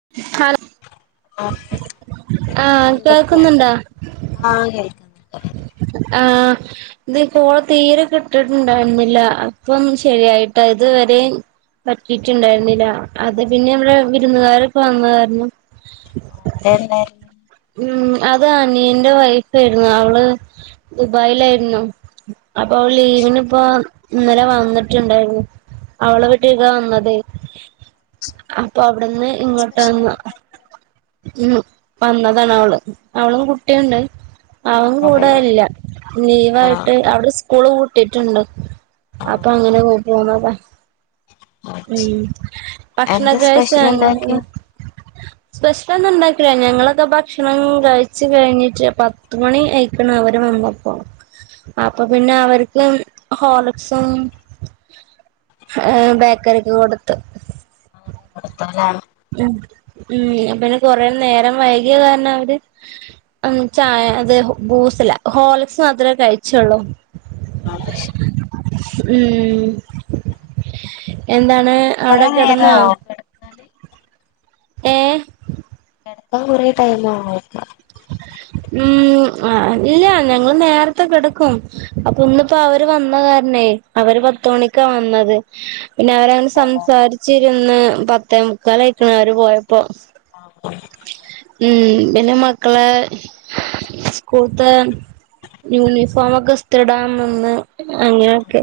[unintelligible] [unintelligible] ആഹ് കേൾക്കുന്നുണ്ടോ ആഹ് കേക്ക് ആഹ് ഇത് കോള് തീരെ കിട്ടുണ്ടായിരുന്നില്ല അപ്പം ശരിയായിട്ട് ഇത് വരെ പറ്റിട്ടുണ്ടായിരുന്നില്ല അത് പിന്നെ അതെയോ നമ്മടെ വിരുന്നുകാരൊക്കെ വന്ന കാരണം എന്നെ ഉം അത് അനിയന്റെ വൈഫ് ആയിരുന്നു അവ ദുബായിലായിരുന്നു അപ്പൊ ആ അത് ശരി ലീവിന് ഇപ്പോ ഇന്നലെ വന്നിട്ടുണ്ടായിരുന്നു അവള വീട്ടിക്ക വന്നതേ അപ്പൊ അവിടുന്ന് എന്താ ഇങ്ങോട്ടന്ന് സ്പെഷ്യലൊക്കെ ഉണ്ടാക്കി ഉം വന്നതാണ് അവള് അവള കുട്ടിയുണ്ട് അതെയോ കൂടല്ല. ആ ലീവായിട്ട് അവിടെ സ്കൂള് പൂട്ടിട്ടുണ്ട്. ആ അപ്പൊ അങ്ങനെ പോന്നത അത് ഉം ശരി എന്താ ഭക്ഷണക്കെ സ്പെഷ്യൽ കഴിച്ചങ്ങ ഉണ്ടാക്കി സ്പെഷ്യലൊന്നും ഉണ്ടാക്കില്ല ഞങ്ങളൊക്കെ ഭക്ഷണം കഴിച്ചു കഴിഞ്ഞിട്ട് പത്തുമണി ആയി അപണ് അവര് വന്നപ്പോ അപ്പൊ പിന്നെ അവർക്ക് ഹോർലിക്സും ഏഹ് ബേക്കറിക്ക് കൊടുത്ത് കൊട്ത്തുലേ ഉം ഉം പിന്നെ കൊറെ നേര വൈകിയകാരണം അവര് ഉം ചായ ത് ബൂസല്ല ഹോർലിക്സ് മാത്രേ കഴിച്ചൊള്ളൂ. അത് ശ ഉം എന്താണ് കൊറേ അവടെ കെടന്നാ നേരായോ കെടക്കാന് ഏഹ് കെട്ക്കാ കൊറേ ടൈമാവു- ഉം ആ ല്ല ഞങ്ങള് നേർത്തെ കെട്ക്കും. അപ്പം ഇന്ന്പ്പോ അവര് വന്ന കാരണേ അവര് പത്തുമണിക്കാ വന്നത് പിന്ന അവരെ. ന്ന് അതെല്ലേ? സംസാരിച്ചിരുന്ന് പത്തേമുക്കാലായിക്കണ് അവര് പോയപ്പോ. ആ. ഉം പിന്ന മക്കളെ സ്കൂൾത്തെ യൂനിഫോമൊക്കെ ഇസ്തിരിടാൻ നിന്ന് അങ്ങനെയൊക്കെ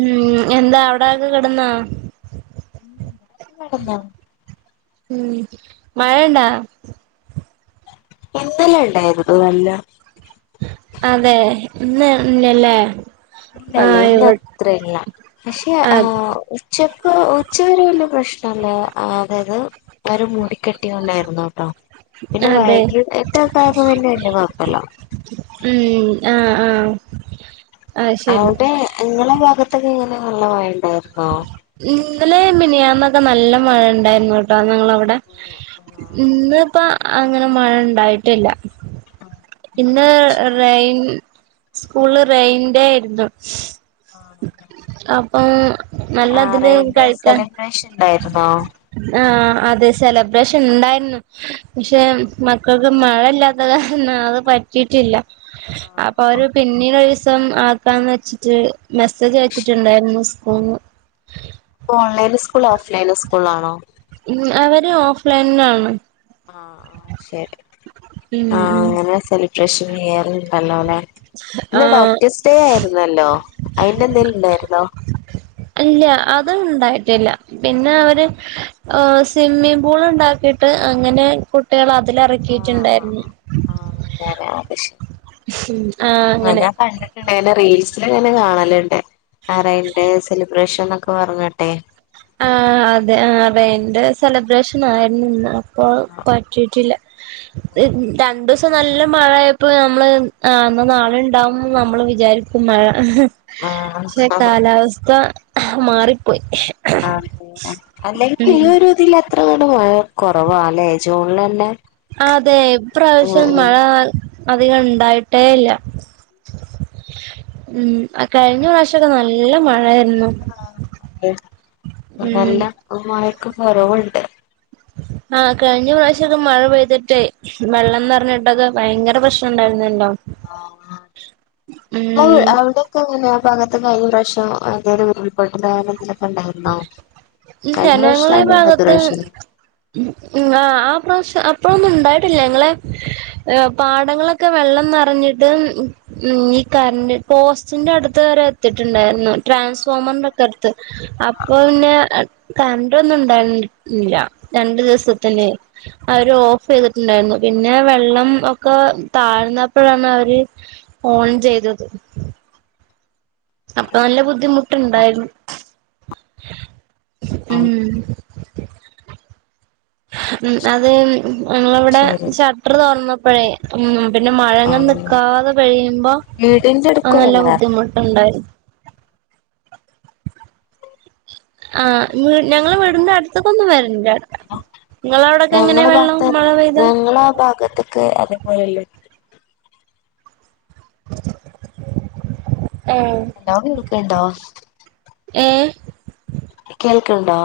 ഉം എന്താ ഔടെക്കെ കെട്ന്നാ. കെടന്നാ ഉം മഴ ണ്ടാ ഇന്നല ഇണ്ടായിരുന്നു നല്ല അതെ ഇന്ന് ഇല്ലല്ലേ ല്ലല്ല ആഹ് ഇവ ഇന്നത്ര ല്ല പശെ ആ ക്ഷെ പ്പോ ഉച്ചവരെ വല്ല പ്രശ്നല്ല ആ അതായ്ത്. അരു മൂടിക്കെട്ടിയോണ്ടായിര്ന്നു ട്ടോ. പിന്നെ അതെ വൈകി എത്താത്തായപ്പോ പിന്നെ വല്യ കൊഴപ്പല്ല. ഉം ആഹ് ആഹ് അത് ശരി ഔടെ ഇങ്ങളെ ഭാഗത്തൊക്കെ ങ്ങനെ നല്ലമയണ്ടായിര്ന്നോ? ഇന്നലെ മിനിയാന്നൊക്കെ നല്ല മഴ ഇണ്ടായിരുന്നുട്ടോ ഞങ്ങളവടെ ട ഇന്ന്പ്പ അങ്ങനെ മഴ ണ്ടായിട്ടില്ല. ന്ന് റെയ്ൻ സ്കൂൾല് റെയിൻഡേ യ്ര്ന്നു. അപ്പം ആഹ് നല്ലതില് റെയിൻ ഡേ കഴിക്കാൻ. സെലിബ്രേഷൻ ഉണ്ടായിരുന്നോ ആഹ അതെ സെലബ്രേഷൻ ഇണ്ടായിരുന്നു പക്ഷേ മക്കൾക്ക് മഴയില്ലാത്ത കാരണംഅത് പറ്റിട്ടില്ല അപ്പൊ ഒരു പിന്നീടൊരിസം ആക്കാന്ന് വെച്ചിട്ട് മെസ്സേജ് അയച്ചിട്ടുണ്ടായിരുന്നു സ്കൂൾന്ന്. ഇപ്പ ഓൺലൈൻ സ്കൂള് ഓഫ് ലൈൻ സ്കൂളാണോ ഇം അവര് ഓഫ്‌ലൈൻനാണ്. ആഹ് ശരി ഉം ആഹ് ഉം അങ്ങനെ സെലിബ്രേഷൻ ചെയർ ണ്ടല്ലോ ലെ. ന്ന് ആഹ് ഡോക്ടേസ് ഡേ ആയിരുന്നല്ലോ അയ്ന്റെന്തേലും ണ്ടായിര്ന്നോ? അല്ല അത് ണ്ടായിട്ടില്ല. പിന്നെ അവര് സ്വിമ്മിങ് പൂള് ഇണ്ടാക്കിട്ട് അങ്ങനെ കുട്ടികളെ അതിലറി ആഹ് റക്കീറ്റുണ്ടായിരുന്നു ആഹ് ആഹ് അങ്ങനെ അങ്ങന അത്ശെരി ഞാൻ കണ്ടിട്ട് [unintelligible] റീൽസിലൊക്കെ കാണലുണ്ട് ആറെന്റെ സെലിബ്രേഷൻന്നക്കെ പറഞ്ഞട്ടെ ആഹ് അതെ ആഹ് അതന്റെ സെലിബ്രേഷൻ ആയിരുന്നുന്ന് കാറു പറ്റീട്ടില്ല ത് രണ്ടുസ് പ്പ നല്ല മഴയപ്പോ നമ്മള് അ എന്ന നാളെണ്ടാവുന്ന് നമ്മള് വിചാരിക്കും മഴ. ആഹ് ശെ ആഹ് കാലാവസ്ഥ മാറിപ്പോയി. അതെന്നെ അല്ലേൽ ഉം ഈയൊരുതി ല അത്രങ്ങട് മഴ കൊറവാല്ലേ ജൂൺലെന്നെ അതെ ഇപ്രവിശ്യാം മഴ അധികം ഇണ്ടായിട്ടേയില്ല ഉം അ കഴിഞ്ഞ പ്രാവിശൊക്കെ നല്ല മഴയായ്ര്ന്നു. ആഹ് അ ഉം നല്ലമായിട്ട് കൊറവ്ണ്ട്. ആഹഹ് കഴിഞ്ഞ പ്രാവശ്യൊക്കെ മഴ പെയ്തിട്ടേ. വെള്ളം നെറഞ്ഞിട്ടത് ഭയങ്കര പ്രശ്നണ്ടായിരുന്നല്ലോ. ആഹ് ടെ ഉം ആഹ് ടെ. പകത്ത് ഭാഗത്ത് കയ്ഞ്ഞ വർഷം അതായത് ഉരു പൊട്ടൽ [unintelligible] ണ്ടായിരുന്നോ ഇല്ല കഴിഞ്ഞ പ്രാവശ്യാലും മത്തെ പ്രാവശ്യ. ഉഹ് ഉഹ് ആഹ് ആ പ്രാവശ്യം അപ്പഴൊന്നും ഇണ്ടായിട്ടില്ല ഇങ്ങള്. പാടങ്ങളക്കെ വെള്ളം നിറഞ്ഞിട്ട്. ഉഹ് ഈ കറണ്ട് പോസ്റ്റിന്റെടുത്ത് വരെ എത്തിട്ടുണ്ടായിുന്നു. ട്രാൻസ്ഫോമറിന്റെൊക്കെടുത്ത് അപ്പൊ ന്നെ. കരാണ്ടോന്നും ഇണ്ടായിരില്ല രണ്ടു ദിവസത്തിന്. അവര് ഓഫ് യ്തിട്ടുണ്ടായിന്നു പിന്നെ വെള്ളം ഒക്കെ താഴ്ന്നപ്പ ഴാണ് അവര്. ഓൺ ചെയ്തത്. അപ്പൊ നല്ല ബുദ്ധിമുട്ടുണ്ടായിരുന്നു ഉം. ഉഹ് അത് ഞങ്ങളവടെ ശരി ഷട്ടർ തൊ റന്നപ്പഴേ. ഉം പിന്നെ മഴങ്ങങ് ആഹ് നിക്കാതെ പെ യുമ്പോ വീടിന്റെ അ നല്ല അടുക്കലല്ലായിരുന്നോ ബുദ്ധിമുട്ടുണ്ടായിന്നു. ആഹ് ഞങ്ങളെ വിടന്റടുത്തൊക്കൊ ന്നും വരല്ല. ഇങ്ങളവടൊക്കെങ്ങനെ വെള്ളം മഴ പെയ്താ ങ്ങ്ളാ ഭാഗത്ത്. ക്ക് അതേപോലെല്ലേ. ഏഹ് എല്ലാവും ടുക്കല്ണ്ടോ? ഏഹ്. കേൾക്ണ്ടോ?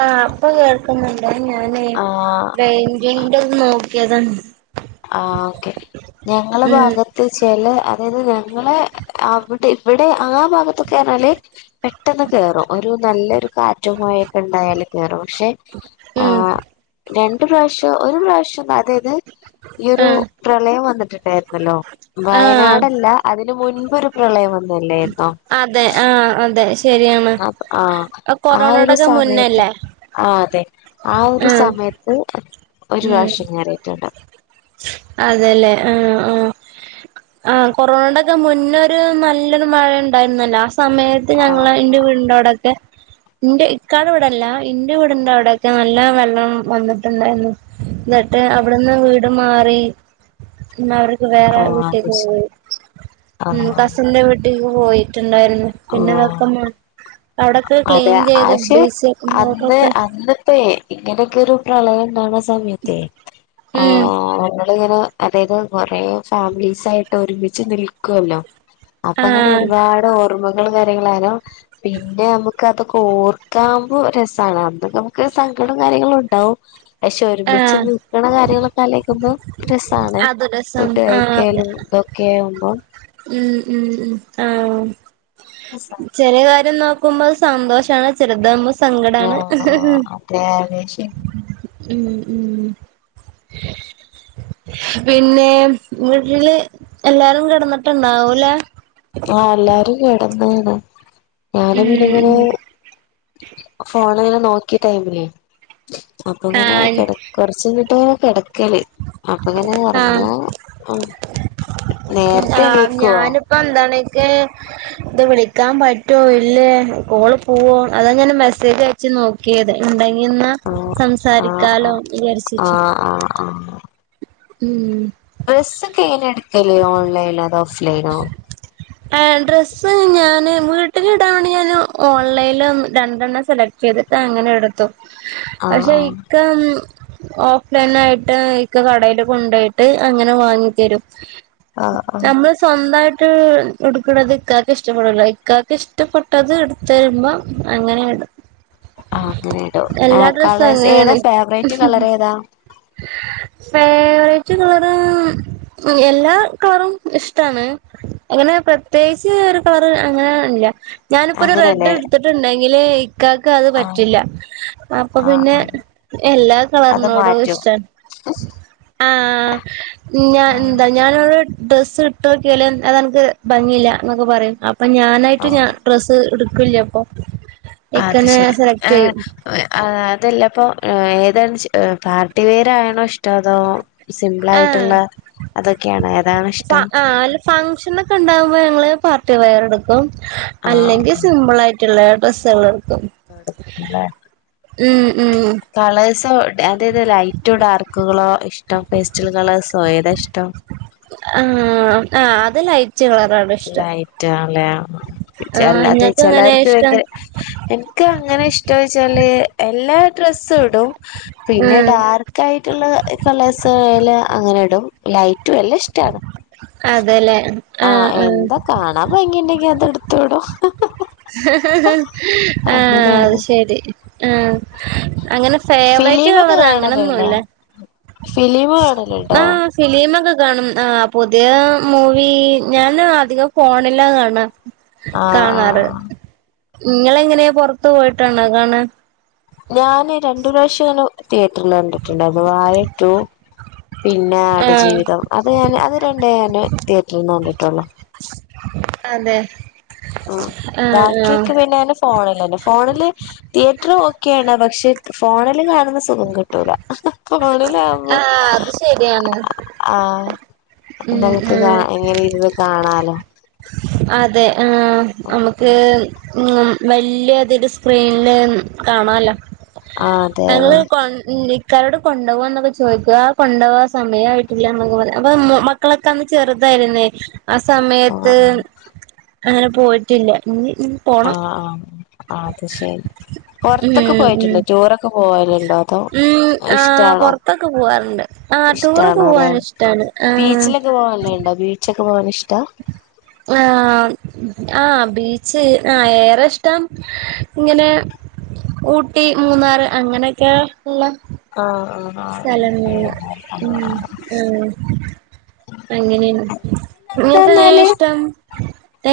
ആഹ് ഇപ്പൊ കേൾക്കുന്ന്ണ്ട് അയ് ഞാനേ ആഹ് റൈ എന്താണന്ന് നോക്കിയതാണ്. ആഹ് ഓക്കെ ഞങ്ങള ഉം ഭാഗ ത്ത് ചല് അതാത് ഞങ്ങളെ അവ ടെ ഇവടെ ആ ഭാഗത്തൊക്കെ റഞ്ഞാല്. പെട്ടെന്ന് കേറും ഒരു നല്ലൊരു കാറ്റൊ, മായൊക്കണ്ടായാല് കേറും പശേ. ഉം. രണ്ട് പ്രാവശ്യം ഒരു പ്രാവശ്യം. അതെതെ. ഈ ഒരു ആഹ് പ്രളയം വന്നിട്ട്ണ്ടാ യിരുന്നല്ലോ ആഹ് വയനാടല്ല അതിന് മുൻപൊരു. പ്രളയം വന്നല്ലേന്നോ? അതെ ആഹ് അതെ ശരിയാണ് ആഹ് ആ ഒരു കൊറോണയടെക്കെ സമയത്ത് മുന്നല്ലേ? ആഹ് അതെ ആഹ് ഒരു സമയത്ത് ഒരു ഉം റാവശ്യം റിയിട്ടുണ്ട്. അതെല്ലേ ആഹ് ആഹ്. ആഹ് കൊറോണടക്കെ മുന്നര് നല്ലൊരു മഴണ്ടായിരുന്നല്ലോ ആസമയത്ത്. ആഹ് ഞങ്ങള ഇന്റെ ആഹ് വീടിന്റെ അവ ടൊക്കെ. ഇന്റെ ഇക്കാടെ ഈടല്ല ഇന്റെ വീടിന്റവടൊക്കെ നല്ല വെള്ളം വന്നിട്ടുണ്ടായിന്നു. ഇന്നട്ട് അവിടുന്ന് വീട് മാറി. ന്നാ വർക്ക് ആഹ് വേറെ ഓഹ് അത് വീട്ടിലക്ക് ശരി പോയി ഉ ആഹ് കസിന്റെ വീട്ടി ക്ക് പോയിട്ടുണ്ടായിരുന്നു. ആഹ് പിന്നെതൊക്ക അവിടൊക്കെ അതെ ക്ലീൻ ചെയ്ത് ബ്ലീച്ചിങ്പൗഡ്രോക്കെ. അപ്പേ ഇങ്ങനെയൊക്കെ ഒരു പ്രളയം ആഹ് സമയത്ത ആ ഉം നമ്മളിങ്ങനെ അതാത് കൊറേ ഫാമിലീസായിട്ട് രുമിച്ച് നിൽക്കൊല്ലോ. ആഹ് അപ്പങ്ങനെരുപാട് ഓർമകള് ര്യങ്ങളരും. പിന്നെ അമ്മക്ക് അതൊക്കെ ഓർക്കാവ്പോ രസാണ് ന്നൊക്കെ മക്ക് സങ്കടം കാര്യങ്ങളും ഉണ്ടാവും. പശേ ഒരുമിച്ച് ആഹ് നിക്കണ കാര്യങ്ങളൊക്കെ അലോയ് ക്കുമ്പോ രസാണ്. അത് രസം ഫുഡ് ആഹ് അതെ കഴിക്കലും തൊക്കെ വുംപോ. ഉം ഉം ഉം ആഹ്. [inaudible] ചെറിയ കാര്യം നോക്കുമ്പോ സന്തോഷാ ണ് ചെറുതാ സങ്കടാണ് ആഹ് അതെ അതെ ശരി ഉം ഉം ഉം പിന്നെ വീട്ടില് എല്ലാരും കിടന്നോ? ട്ട് ണ്ടാ വൂല്ല ആഹ് എല്ലാരും കെടന്നാണ് ഞാന് ഉം പിന്നങ്ങനെ ഉം ഫോണിൽ നോക്കിട്ടൈമേ അപ്പൊ ഇങ്ങനെ ആഹ് കെട കൊറ ച് ചെയ്തിട്ടേ കെടക് [unintelligible] അപ്പൊ ഇങ്ങനെ ആഹ് ഒർങ്ങാ നേര് ത്തെ ണീക്കോ പ്പന്തണക്ക് ത് വിളിക്കാൻ പറ്റുവോ ഇല്ലേ കോള് പോവോ അതെങ്ങനെ മെസ്സേജ് ആയി ച്ച് നോക്കിയത് ഉണ്ടെങ്കി ന്നാ ആഹ് സംസാരിക്കാലോ വിജാര് ച്ച് ട്ട് അ മ്മ് ഡ്രസ്സൊക്കെ എങ്ങനെ എടുക്കലേോ ഓൺലൈനോതോ ഓഫ്‌ലൈനോ [inaudible] ആ ഡ്രസ്സ് ഞാന് വീട്ടില് ടാൻ വേണ്ടി ഞാന് ഓൺലൈലും രണ്ടെണ്ണം സെലക്ട് ചെയ്തിട്ട് അങ്ങനെ എടുത്തു പക്ഷെ ആഹ് ഇക്കം ഓഫ്‌ലൈൻ ആയിട്ട് ഇക്ക കടെല് കൊണ്ടോയിട്ട് അങ്ങനെ വാങ്ങി തരും ആഹ് ആഹ് സ്വന്തമായിട്ട് എടുക്ക്ണത് ഇക്കക്ക് ഇഷ്ടപ്പടൂല ഇക്കക്ക് ഇഷ്ടപ്പെട്ടത് തരുമ്പോം അങ്ങനെ ടും ആ അങ്ങനെടൊ ആ ഡ്രസ്സും കളേഴസ് ഏതാ അങ്ങനെയാണ് ഫേവറേറ്റ് കളർ ഏതാ? [unintelligible] ഫവറേറ്റ് കളർ എല്ലാ കളറും ഇഷ്ടമാണ് അങ്ങനെ പ്രത്യേകിച്ച് ഒരു കള റ് അങ്ങനെ ഇല്ല ഞാനിപ്പോ ഒരു റെഡ് അങ്ങനെയല്ലേ എടുത്തിട്ടുണ്ടെങ്കില് ഇക്കാക്ക് അത് ആഹ് പറ്റില്ല അപ്പൊ ആഹ് പിന്നെ ആഹ് എല്ലാ അത് കളറിനോടും മാറ്റും ഇഷ്ടം ആ ഞാൻ ആഹ് എന്ത ഞാനൊരു ഡ്രസ്സ് ഇട്ടോക്കിയാല അതനിക്ക് ഭംഗിയില്ല എന്നൊക്കെ പറയും അപ്പൊ ഞാനായിട്ട് ഞാൻ ആഹ് ഡ്രസ്സ് ഇ ടുക്ക് ല്ല പ്പൊ ഇ ക്കന്നെ സെലക്ട് ചെയ്യും ആ അതല്ല പ്പൊ ഏത ച്ച് പാർട്ടി വെയർ ആണോ ഇഷ്ടം അതോ സിംപിള ആഹ് ആയിട്ടുള്ള അതൊക്കെയാണ് ഏതാണ് ഇഷ്ടം ഫംഗ്ഷന ഒക്കെ ഉണ്ടാവുമ്പോ ഞങ്ങള് പാർട്ടി വെയർ എടുക്കും അല്ലെങ്കിൽ ആഹ് സിമ്പിൾ ആയിട്ട് [unintelligible] ഡ്രസ്സ് ളെ എടുക്കും ടുക്കുംല്ലേ ഉം ഉം കളേഴ്സ് അതായത് ലൈറ്റോ ഡാർക്കുകളോ ഇഷ്ടം പെസ്റ്റൽ കളേഴ്സോ ഏതാ ഇഷ്ടം ആഹ് ആ അത് ലൈ ച്ച് കള റാണ് ലൈറ്റാ ല്ലെ ആഹ് അല്ലാതെ ഇങ്ങക്ക് എങ്ങനെ ചെലർക് ഇഷ്ടം ഭയങ്കര എൻ ക്ക് അങ്ങനെ ഇഷ്ടാ വെച്ചാല് എല്ലാ ഡ്രസ്സും ഇടും പിന്നെ ഉം ഡാർക്ക് ല യിട്ടുള്ള കള്ളേഴ്സെല് അങ്ങനെ ഇടും ലൈറ്റ് വല്ലാം ഇഷ്ടാ ണ് അതെല്ലേ? ആഹ് എന്താ കാണാൻ ഭംഗിണ്ടെങ്കി അതെ ടുത്തോടൊ ആഹ് അത് അങ്ങനെയാണ് ശരി ആ അങ്ങനെ- ഫേവറേറ്റ് കളറ് അങ്ങനെന്നുംല്ലാ ഫിലിമ് കാണല്ലോണ്ടോ ഫിലീ മൊക്കെ കാണും ആ പുതിയ മൂവി ഞാൻ അധികം ഫോണിലാ കാണാ ആഹ് കാണാറ് ആഹ് നിങ്ങൾ എങ്ങനെയാ പുറത്ത് പോയിട്ടണോ കാണാ ഞാന് രണ്ടു പ്രാവശ്യംങ്ങനെ തിയേറ്റർല് കണ്ടിട്ടുണ്ടായിര് ന്നു വായ റ്റു പിന്നെ ആട് ആഹ് ജീവിതം അത് ഞാന് അത് രണ്ടേ ഞാന് തിയേറ്ററിൽ കണ്ടിട്ടുള്ളൂ അതെ. ഉം ആഹ് ആഹ് ബാക്കിയൊക്കെ പിന്നെ ഞാൻ സ് ഫോണിൽഅല്ലെ ഫോണിൽ തിയറ്ററ് ഒക്കെയാണ് പക്ഷെ ഫോണിൽ കാണുന്ന. സുഖം കിട്ടൂല ഫോണിൽ ആകുമ്പോ ആഹ് അത് ശരിയാണ് ആഹ്. ഉം നമുക്ക് കാ ആഹ് ഇങ്ങനെ ഇരുന്ന് കാണാലോ? അതെ ആഹ് നമുക്ക്. ഉം വലിയതില് സ്ക്രീനില് കാണാല്ലോ? ആഹ് അതെ ഞങ്ങള് അതെ പണ്ട് നി ഇക്കാനോട് കൊണ്ടുപോവാ എന്നൊക്കെ ചോദിക്ക ആ കൊണ്ടപോവാ സമയമായിട്ടില്ല എന്നൊക്കെ പറയും അപ്പൊ മ ക്കളൊക്കെ അന്ന് ചെറുതായിരുന്നേ ആഹ് ആഹ് സമയത്ത്. അങ്ങനെ പോയിട്ടില്ല ഇനി ഉം. ആഹ് ആഹ് അത് ശരി. ഉം പൊറത്തൊക്കെ ഉം പോയിട്ടുണ്ടോ ടൂറൊക്കെ പോവാലുണ്ടോ അതോ ഇഷ്ടാണോ? ട്രിപ്പോക്കെ പോവാറുണ്ട് ആഹ് ടൂറൊക്കെ ഇഷ്ടാണോ അല്ലെ പോവാൻ ഇഷ്ടാണ് ആഹ്. ഒറ്റക്ക്പോവാൻ ഇഷ്ടാ. ആഹ് ആഹ് ബീച്ച് ആ ഏറെ ഇഷ്ടം. ഇങ്ങനെ ഊട്ടി മൂന്നാറ് അങ്ങനെയൊക്കെ ഉള്ള. ആഹ് ആഹ്. സ്ഥലങ്ങ ആഹ് ഉം ഉം. അങ്ങനെയാണ് നിങ്ങൾക്ക് എങ്ങനെ എന്താന്നാല് ഇഷ്ടം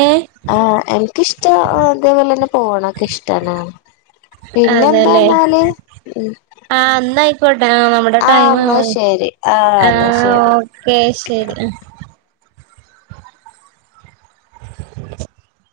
ഏഹ്. ആഹ് എനിക്കിഷ്ടം അതേപോലെ തന്നെ പോകണൊക്കെ ഇഷ്ടാണ്. പിന്നെന്താെന്നാല് ഉം. ആഹ് ഇന്നായിക്കോട്ടെ നമ്മ ആഹ് ടൈം എന്നാ പോയി ശരി ആഹ് എന്നാ ആഹ് ശരി ഓക്കേ ശരി.